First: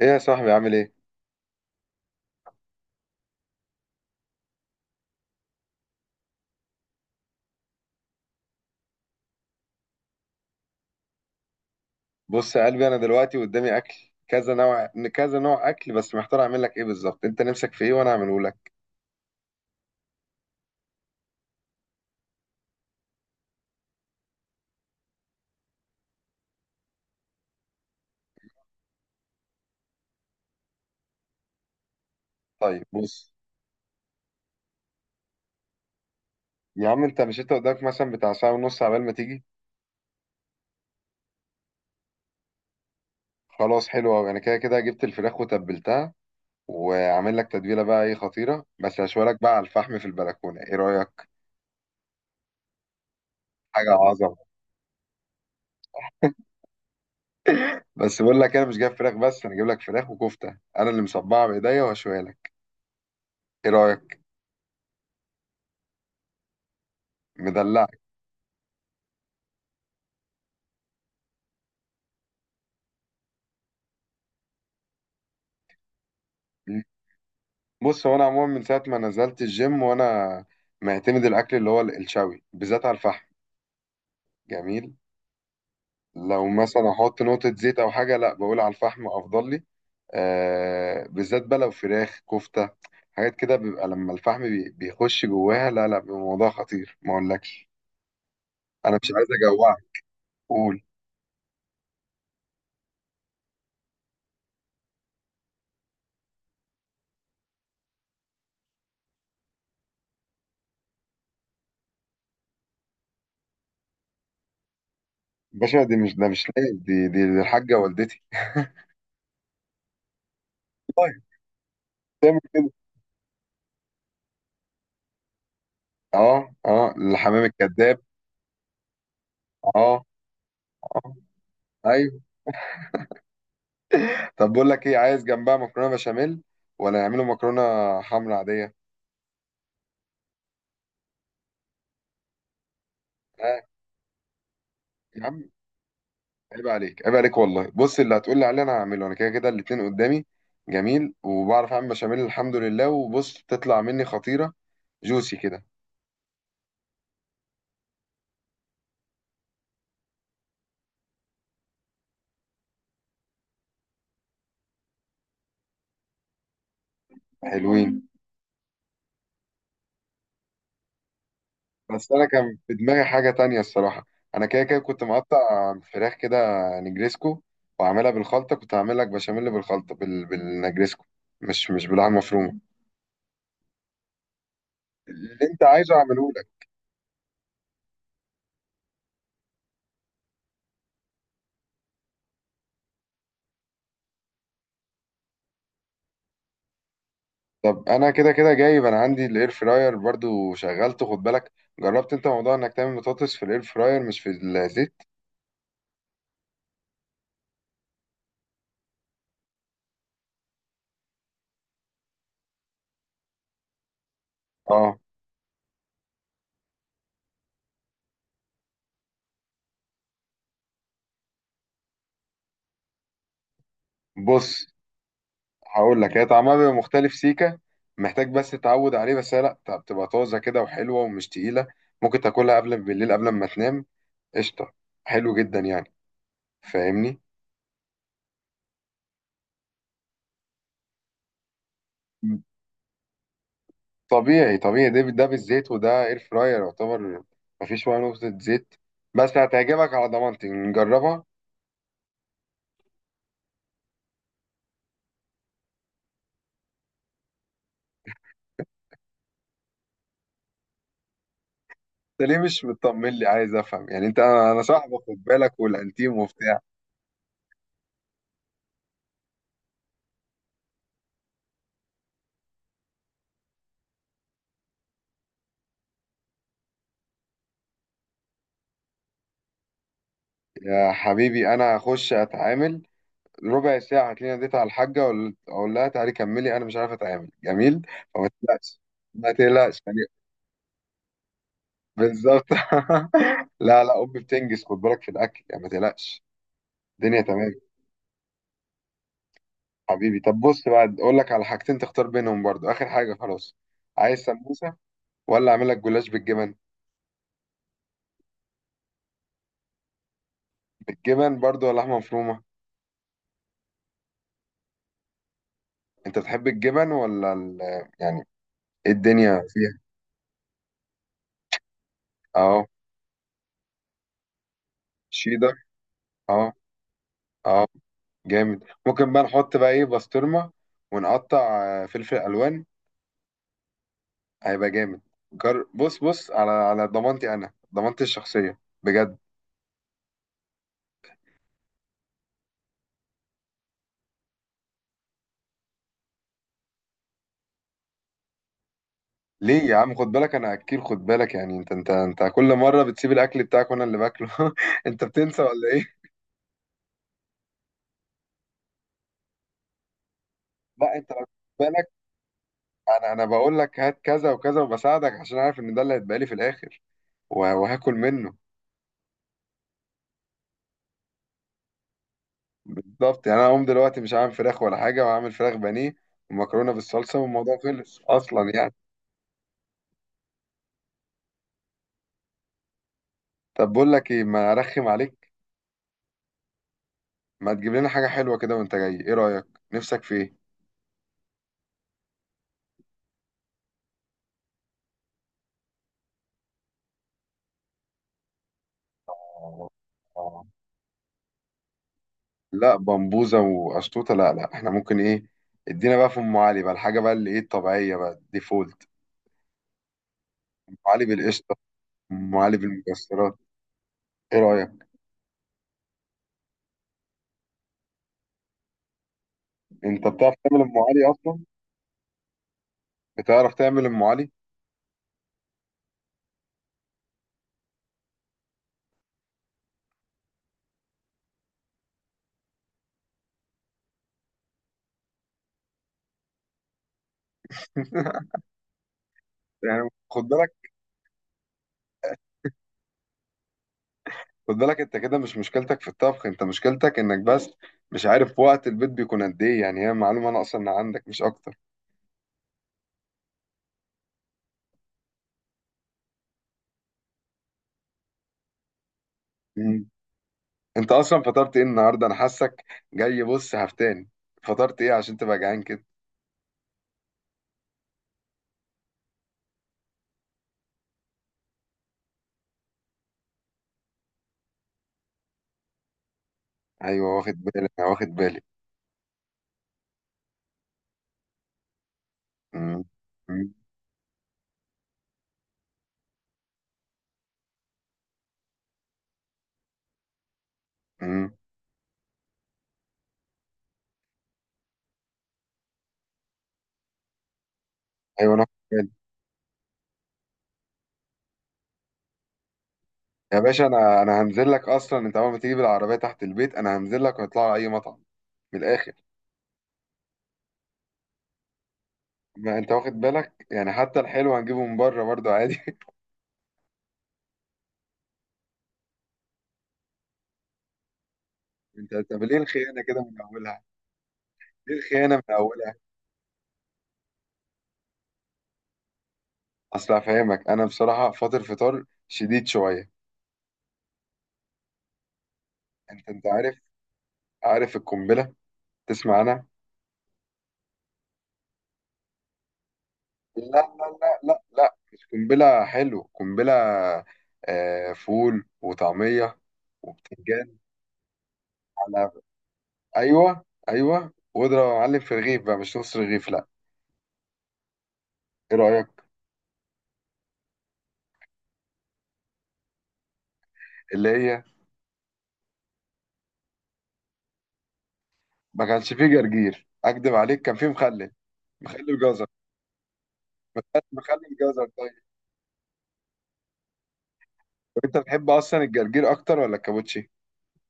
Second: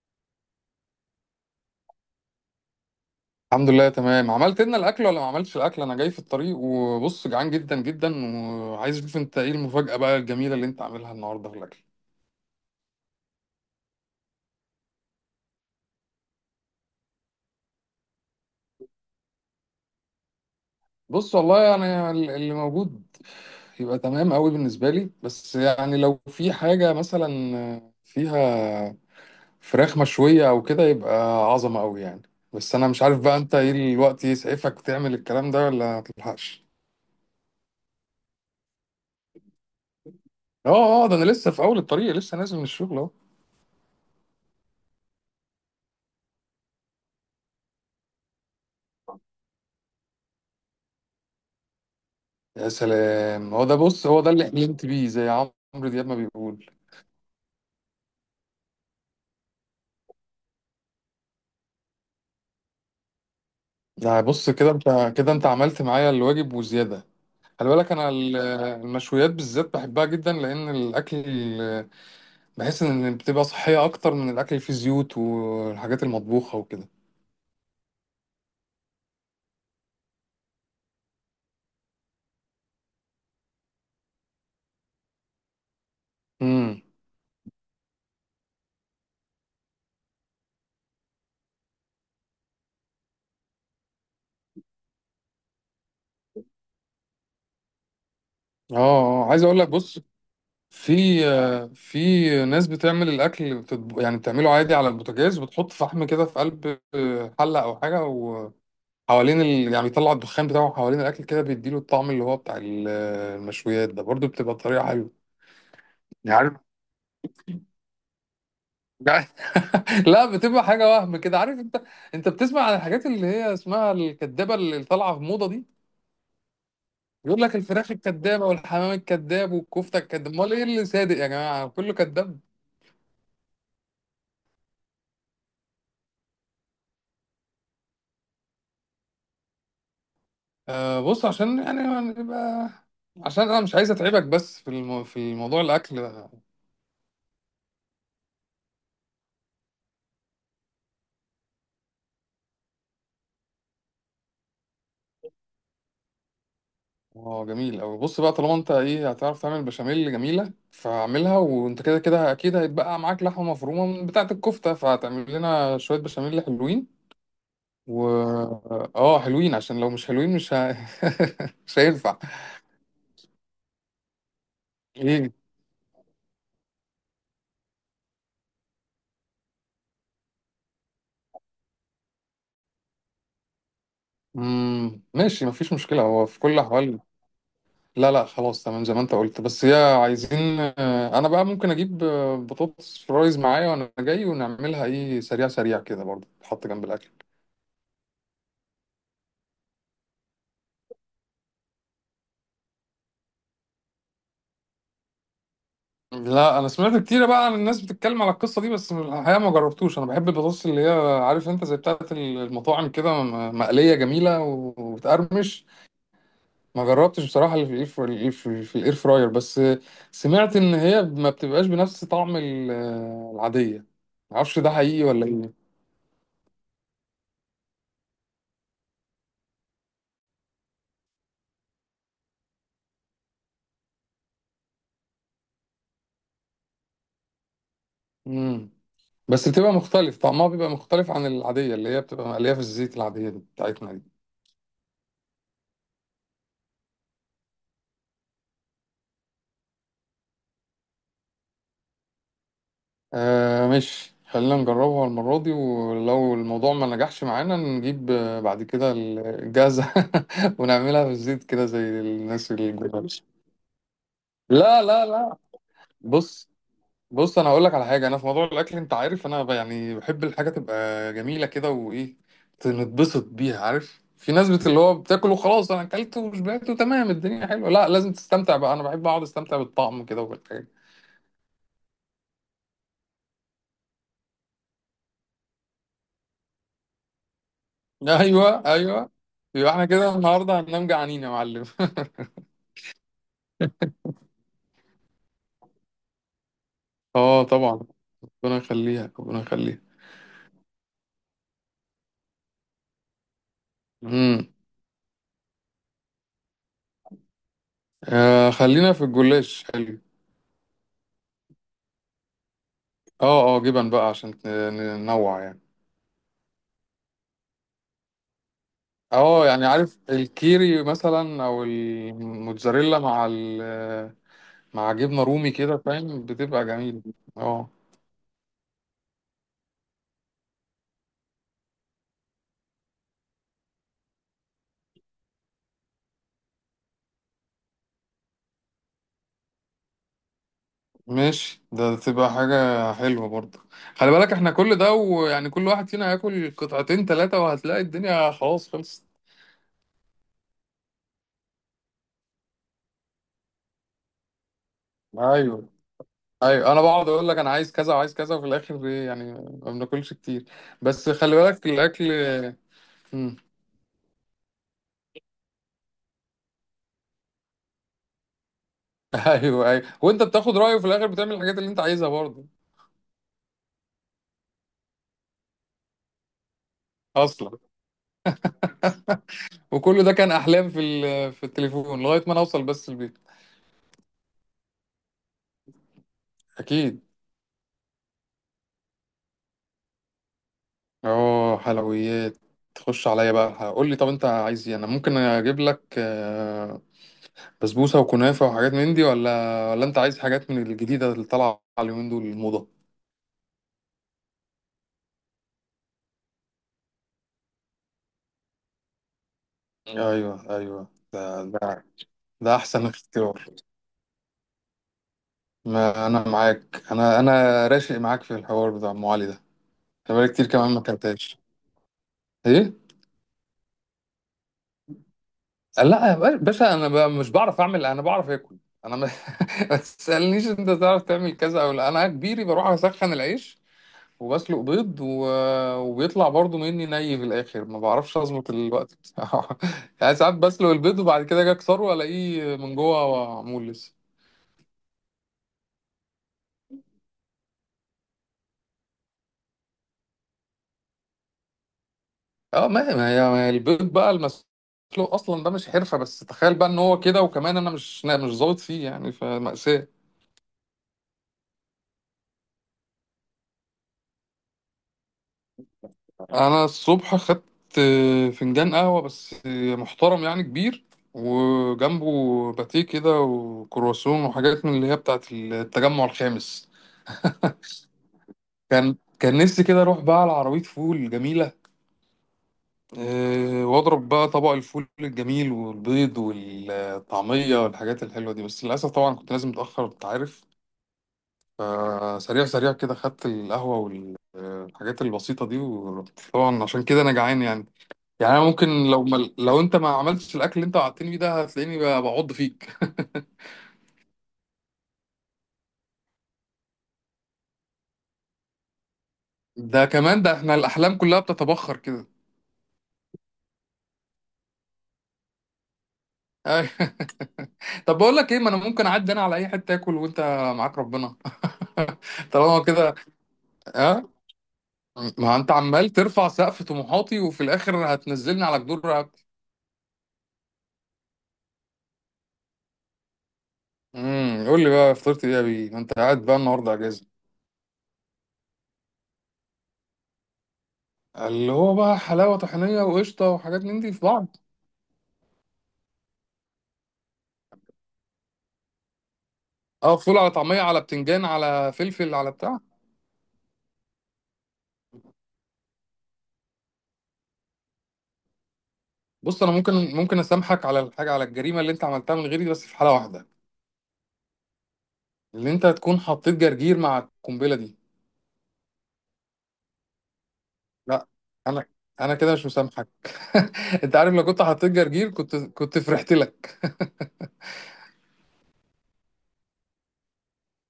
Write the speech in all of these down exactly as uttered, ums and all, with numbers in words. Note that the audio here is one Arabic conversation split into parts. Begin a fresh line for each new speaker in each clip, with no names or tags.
ايه يا صاحبي عامل ايه؟
الحمد لله، تمام. عملت لنا الاكل ولا ما عملتش الاكل؟ انا جاي في الطريق وبص، جعان جدا جدا وعايز اشوف انت ايه المفاجأة بقى الجميلة اللي انت عاملها النهارده في الاكل.
بص يا قلبي، انا دلوقتي قدامي اكل كذا نوع. كذا نوع اكل بس محتار اعمل لك ايه بالظبط. انت نفسك في ايه وانا اعمله لك؟
بص، والله انا ال- اللي موجود يبقى تمام قوي بالنسبة لي، بس يعني لو في حاجة مثلا فيها فراخ مشوية او كده يبقى عظمة قوي يعني. بس
طيب
انا مش عارف
بص
بقى انت ايه الوقت يسعفك تعمل الكلام ده ولا متلحقش.
يا عم، انت مش انت قدامك مثلا بتاع ساعه ونص عبال ما تيجي.
اه اه، ده انا لسه في اول الطريق، لسه نازل من الشغل.
خلاص، حلو قوي، انا كده كده جبت الفراخ وتبلتها وعامل لك تتبيله بقى ايه خطيره، بس هشوي لك بقى على الفحم في البلكونه. ايه رايك؟
يا سلام! هو ده،
حاجه
بص، هو ده
عظمه.
اللي حلمت بيه، زي عمرو دياب ما بيقول.
بس بقول لك إيه، انا مش جايب فراخ بس، انا جايب لك فراخ وكفته انا اللي مصبعه بايديا وهشويها لك. ايه رايك؟
يعني بص، كده انت، كده انت عملت معايا الواجب وزياده. خلي بالك،
مدلعك.
انا ال- المشويات بالذات بحبها جدا لان الاكل بحس ان بتبقى صحيه اكتر من الاكل اللي فيه زيوت والحاجات المطبوخه وكده.
بص هو انا عموما من ساعه ما نزلت الجيم وانا معتمد الاكل اللي هو الشوي بالذات على الفحم. جميل. لو
امم.
مثلا احط نقطه زيت او حاجه، لا، بقول على الفحم افضل لي. آه، بالذات بقى لو فراخ، كفته، حاجات كده بيبقى لما الفحم بي- بيخش جواها، لا لا بيبقى موضوع خطير ما اقولكش.
اه
انا مش عايز
آه، عايز اقول لك، بص،
اجوعك، قول.
في آه، في ناس بتعمل الاكل، بتطب... يعني بتعمله عادي على البوتاجاز وبتحط فحم كده في قلب، آه، حله او حاجه، حوالين ال... يعني بيطلع الدخان بتاعه حوالين الاكل كده، بيديله الطعم اللي هو بتاع ال- المشويات. ده برضو بتبقى طريقه حلوه،
باشا دي مش ده
يعني
مش
عارف.
لايق. دي دي, دي الحاجه والدتي.
لا، بتبقى حاجه وهم
طيب
كده، عارف انت. انت
تعمل
بتسمع
كده.
عن الحاجات اللي هي اسمها الكدابه اللي طالعه في موضه دي؟
اه اه،
يقول
الحمام
لك الفراخ
الكذاب.
الكدابه والحمام الكداب والكفته
اه،
الكداب. امال ايه اللي
اه،
صادق يا جماعه؟ كله
ايوه.
كداب.
طب بقول لك ايه، عايز جنبها مكرونه بشاميل، ولا نعمله مكرونه حمرا عاديه؟
آه، بص عشان يعني نبقى، عشان
ها
انا مش عايز اتعبك، بس في الم... في
يا عم،
الموضوع الاكل.
عيب عليك، عيب عليك والله. بص اللي هتقول لي عليه انا هعمله، انا كده كده الاتنين قدامي. جميل. وبعرف اعمل بشاميل الحمد لله، وبص تطلع مني خطيره، جوسي كده.
اه، جميل أوي. بص بقى، طالما انت ايه، هتعرف تعمل بشاميل جميلة فاعملها، وانت كده كده اكيد هيتبقى معاك لحمة مفرومة من بتاعة الكفتة، فهتعمل لنا شوية بشاميل حلوين. و
حلوين.
اه حلوين، عشان لو مش حلوين مش ه... مش
بس
هينفع.
انا كان في دماغي حاجه تانية الصراحه، انا كده كده كنت
ايه،
مقطع فراخ كده نجريسكو وعاملها بالخلطه. كنت هعمل لك بشاميل بالخلطه بال... بالنجريسكو، مش مش باللحمه مفرومه.
مم...
اللي
ماشي،
انت
مفيش
عايزه
مشكلة هو
اعمله.
في كل الأحوال. لا لا، خلاص تمام زي ما انت قلت. بس هي عايزين، آه، انا بقى ممكن اجيب، آه، بطاطس فرايز معايا وانا جاي، ونعملها ايه سريع سريع كده برضه، تحط جنب الاكل.
طب انا كده كده جايب، انا عندي الاير فراير برضو شغلته خد بالك. جربت انت موضوع انك تعمل بطاطس في الاير فراير مش في الزيت؟
لا، انا سمعت كتير بقى عن الناس بتتكلم على القصه دي، بس الحقيقه ما جربتوش. انا بحب البطاطس اللي هي، عارف انت، زي بتاعه المطاعم كده، م- مقليه جميله
اه.
وبتقرمش. ما جربتش بصراحه اللي في الاير في الإير- في الاير فراير بس. سمعت ان هي ما بتبقاش بنفس طعم ال- العاديه. ما اعرفش
بص
ده حقيقي ولا ايه.
هقول لك، هي طعمها بيبقى مختلف سيكه، محتاج بس تتعود عليه، بس هي لا، طب بتبقى طازه كده وحلوه ومش تقيله، ممكن تاكلها قبل بالليل قبل ما تنام. قشطه. حلو جدا يعني، فاهمني؟
امم بس بتبقى مختلف، طعمها بيبقى مختلف عن العاديه اللي هي بتبقى
م.
مقليه في الزيت، العاديه دي بتاعتنا دي.
طبيعي طبيعي. ده ده بالزيت، وده اير فراير يعتبر، مفيش ولا نقطه زيت، بس هتعجبك على ضمانتي، نجربها.
آه، ماشي. خلينا نجربها المرة دي، ولو الموضوع ما نجحش معانا نجيب، آه، بعد كده الجازة، ونعملها في الزيت كده زي
انت ليه
الناس
مش
اللي
مطمن
بتعمل.
لي؟ عايز افهم يعني. انت انا أنا
لا
صاحبك
لا
خد
لا،
بالك والانتيم
بص
وبتاع.
بص، انا هقول لك على حاجة. انا في موضوع الاكل، انت عارف، انا ب- يعني بحب الحاجة تبقى جميلة كده وايه، نتبسط بيها. عارف في ناس، بت اللي هو بتاكل وخلاص، انا اكلت وشبعت وتمام، الدنيا حلوه. لا، لازم تستمتع بقى. انا بحب اقعد استمتع بالطعم كده وبالحاجة.
يا حبيبي، انا هخش اتعامل ربع ساعه، هتلاقيني ناديت على الحاجه وال- اقول لها تعالي كملي، انا مش عارف اتعامل جميل، فما
ايوه،
تقلقش،
ايوه.
ما
يبقى
تقلقش
احنا
يعني.
كده النهارده هننام جعانين يا معلم.
بالظبط. لا لا، امي بتنجز خد بالك في الاكل، يعني ما تقلقش، الدنيا
اه
تمام.
طبعا. ربنا يخليها، ربنا يخليها.
حبيبي طب بص بقى، اقول لك على حاجتين تختار بينهم برضو، اخر حاجه خلاص. عايز
امم
سموسه ولا اعمل لك جلاش بالجبن؟
آه خلينا في الجلاش، حلو.
بالجبن برضو، ولا لحمه مفرومه؟
اه اه، جبن بقى عشان ن- ننوع يعني.
انت بتحب الجبن ولا ال...؟ يعني الدنيا
اه، يعني
فيها.
عارف، الكيري مثلا او
اهو،
الموتزاريلا مع ال مع جبنه رومي
شيدر،
كده، فاهم،
اهو،
بتبقى جميله.
اهو.
اه
جامد. ممكن بقى نحط بقى ايه، بسطرمة ونقطع آه، فلفل الوان، هيبقى جامد. جر... بص، بص على على ضمانتي، انا ضمانتي الشخصية بجد.
ماشي، ده تبقى حاجه حلوه برضه. خلي بالك، احنا كل ده ويعني كل واحد فينا هياكل قطعتين ثلاثه وهتلاقي الدنيا خلاص خلصت.
ليه يا عم، خد بالك انا اكيل، خد بالك يعني. انت انت انت كل مرة بتسيب الاكل بتاعك وانا اللي باكله. انت بتنسى ولا
ايوه،
ايه؟
ايوه، انا بقعد اقول لك انا عايز كذا وعايز كذا، وفي الاخر إيه يعني؟ ما بناكلش كتير.
لا
بس
انت لو خد
خلي بالك
بالك.
الاكل.
انا انا
مم.
بقول لك هات كذا وكذا وبساعدك، عشان عارف ان ده اللي هيتبقى لي في الاخر، وه- وهاكل منه.
ايوه، ايوه، وانت بتاخد رايه وفي الاخر بتعمل الحاجات اللي انت عايزها برضه.
بالظبط يعني. انا اقوم دلوقتي مش عامل فراخ ولا حاجه، وعامل فراخ بانيه ومكرونه بالصلصه،
اصلا.
والموضوع خلص اصلا يعني.
وكل ده كان احلام في ال- في التليفون لغايه ما انا اوصل بس البيت.
طب بقول لك ايه، ما ارخم عليك،
اكيد.
ما تجيب لنا حاجه حلوه كده وانت جاي؟ ايه رايك؟ نفسك في ايه؟
اه، حلويات. تخش عليا بقى، قول لي طب انت عايز ايه؟ انا ممكن اجيب لك، آه، بسبوسه وكنافه وحاجات من دي، ولا
آه،
ولا انت عايز
آه.
حاجات من الجديده اللي طالعه اليومين دول الموضه؟
لا بمبوزه وقشطوطه، لا لا احنا ممكن ايه، ادينا بقى في ام علي بقى، الحاجه بقى اللي ايه الطبيعيه بقى الديفولت.
ايوه،
ام
ايوه،
علي
ده
بالقشطه،
ده.
ام علي
ده احسن
بالمكسرات.
اختيار.
ايه رايك؟
ما انا معاك. انا انا راشق معاك في الحوار بتاع ام علي ده.
انت
انا بقالي
بتعرف
كتير
تعمل
كمان
ام
ما
علي اصلا؟
اكلتهاش. ايه؟
بتعرف تعمل ام علي؟
لا يا باشا، انا بقى مش بعرف اعمل، انا بعرف اكل. انا ما... ما تسالنيش انت تعرف تعمل كذا او لا. انا كبيري بروح اسخن العيش وبسلق بيض و... وبيطلع برضو مني ني، في الاخر ما بعرفش اظبط الوقت بتاعه.
يعني
يعني
خد
ساعات
بالك،
بسلق البيض وبعد كده اجي اكسره الاقيه من جوه معمول لسه.
خد بالك، انت كده مش مشكلتك في الطبخ، انت مشكلتك انك بس مش عارف وقت البيت بيكون قد ايه يعني، هي معلومة ناقصة ان عندك مش اكتر.
اه، ما هي ما هي ما هي البيض بقى المسلوق اصلا ده مش حرفه، بس تخيل بقى ان هو كده، وكمان انا مش أنا مش ظابط فيه يعني،
مم.
فمأساة.
انت اصلا فطرت ايه النهاردة؟ انا حاسك جاي بص هفتان، فطرت ايه عشان تبقى جعان كده؟
انا الصبح خدت، آه، فنجان قهوه بس، آه، محترم يعني كبير، وجنبه باتيه كده وكرواسون وحاجات من اللي هي بتاعت التجمع الخامس.
ايوه، واخد بالي، انا واخد بالي.
كان كان نفسي كده اروح بقى على عربيه فول جميله،
مم. مم.
آه، واضرب بقى طبق الفول الجميل والبيض والطعميه والحاجات الحلوه دي، بس للاسف طبعا كنت لازم متاخر، انت عارف.
مم.
فسريع سريع كده خدت القهوة والحاجات البسيطة دي ورحت، طبعا عشان كده أنا جعان يعني.
ايوه،
يعني
انا
أنا
واخد
ممكن،
بالي.
لو ما لو أنت ما عملتش الأكل اللي أنت وعدتني بيه ده، هتلاقيني ب- بعض فيك.
يا باشا، انا انا هنزل لك اصلا، انت اول ما تيجي بالعربية تحت البيت انا هنزل لك ونطلع على اي مطعم، من الاخر.
ده كمان، ده إحنا الأحلام كلها بتتبخر كده.
ما انت واخد بالك يعني، حتى الحلو هنجيبه من بره برضه عادي.
أيوة. طب بقول لك إيه، ما أنا ممكن أعدي أنا على أي حتة آكل، وأنت معاك ربنا.
انت انت ليه
طالما
الخيانة
كده،
كده من اولها؟
ها،
دي الخيانة من
ما أنت
أولها.
عمال ترفع سقف طموحاتي وفي الآخر هتنزلني على جدور رقبتي.
أصل هفهمك، أنا بصراحة فاطر فطار شديد شوية.
امم قول لي بقى فطرت إيه يا بيه؟ ما أنت
أنت
قاعد
أنت
بقى
عارف،
النهاردة أجازة.
عارف القنبلة؟ تسمع؟ أنا
اللي هو بقى حلاوة طحينية وقشطة
لا
وحاجات من دي
لا
في
لا
بعض؟
لا لا، مش قنبلة حلو، قنبلة آه، فول وطعمية
اه، فول على
وبتنجان.
طعمية على بتنجان على
على
فلفل على بتاع.
أيوه أيوه، واضرب يا معلم في رغيف بقى، مش نص رغيف، لا. إيه رأيك؟
بص، انا ممكن ممكن اسامحك على الحاجة، على الجريمة اللي انت عملتها من غيري، بس في حالة واحدة.
اللي هي،
اللي انت تكون حطيت جرجير مع القنبلة دي.
ما كانش فيه جرجير أكدب عليك، كان فيه
لا،
مخلل،
انا
مخلل
انا
جزر.
كده مش مسامحك.
مخلل
انت عارف، لو
مخلل
كنت
جزر
حطيت
طيب.
جرجير كنت كنت فرحت لك.
طب أنت بتحب أصلا الجرجير أكتر ولا الكابوتشي؟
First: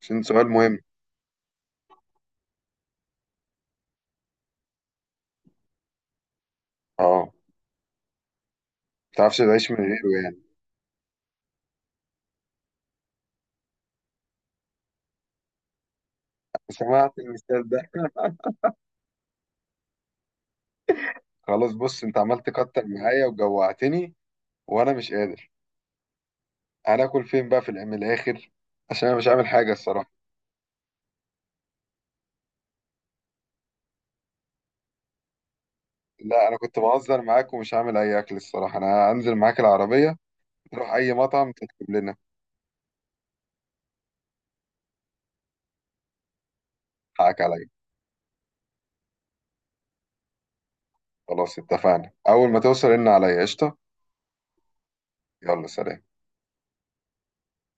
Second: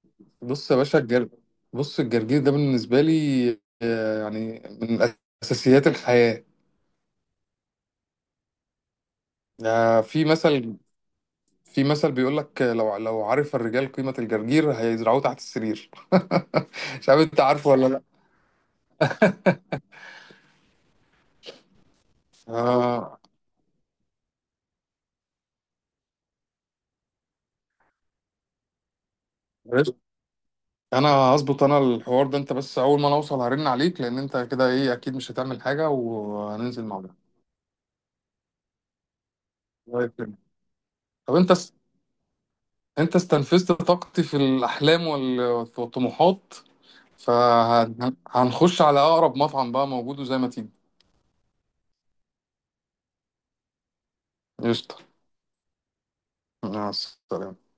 عشان سؤال
بص يا
مهم.
باشا، الجر بص، الجرجير ده بالنسبة لي، آه، يعني من اساسيات الحياة.
اه، متعرفش تعيش من
آه،
غيره
في
يعني.
مثل في مثل بيقول لك، لو لو عرف الرجال قيمة الجرجير هيزرعوه تحت السرير. مش
سمعت
عارف انت
المثال
عارفه ولا
ده.
لا.
خلاص بص، انت عملت تكتر
آه،
معايا وجوعتني، وانا مش قادر، انا اكل فين بقى، في الع- من الاخر، عشان انا مش عامل حاجه
قشطة.
الصراحه.
انا هظبط انا الحوار ده، انت بس اول ما انا اوصل هرن عليك، لان انت كده ايه اكيد مش هتعمل حاجة،
لا انا كنت
وهننزل مع بعض.
بهزر معاك ومش هعمل اي اكل الصراحه، انا هنزل معاك
الله
العربيه
يكرمك.
نروح اي
طب
مطعم
انت س...
تطلب لنا.
انت استنفذت طاقتي في الاحلام وال- والطموحات،
حقك عليا.
فهنخش على اقرب مطعم بقى موجود وزي ما تيجي.
خلاص اتفقنا، اول ما توصل ان عليا قشطه.
قشطة.
يلا سلام.
مع السلامة.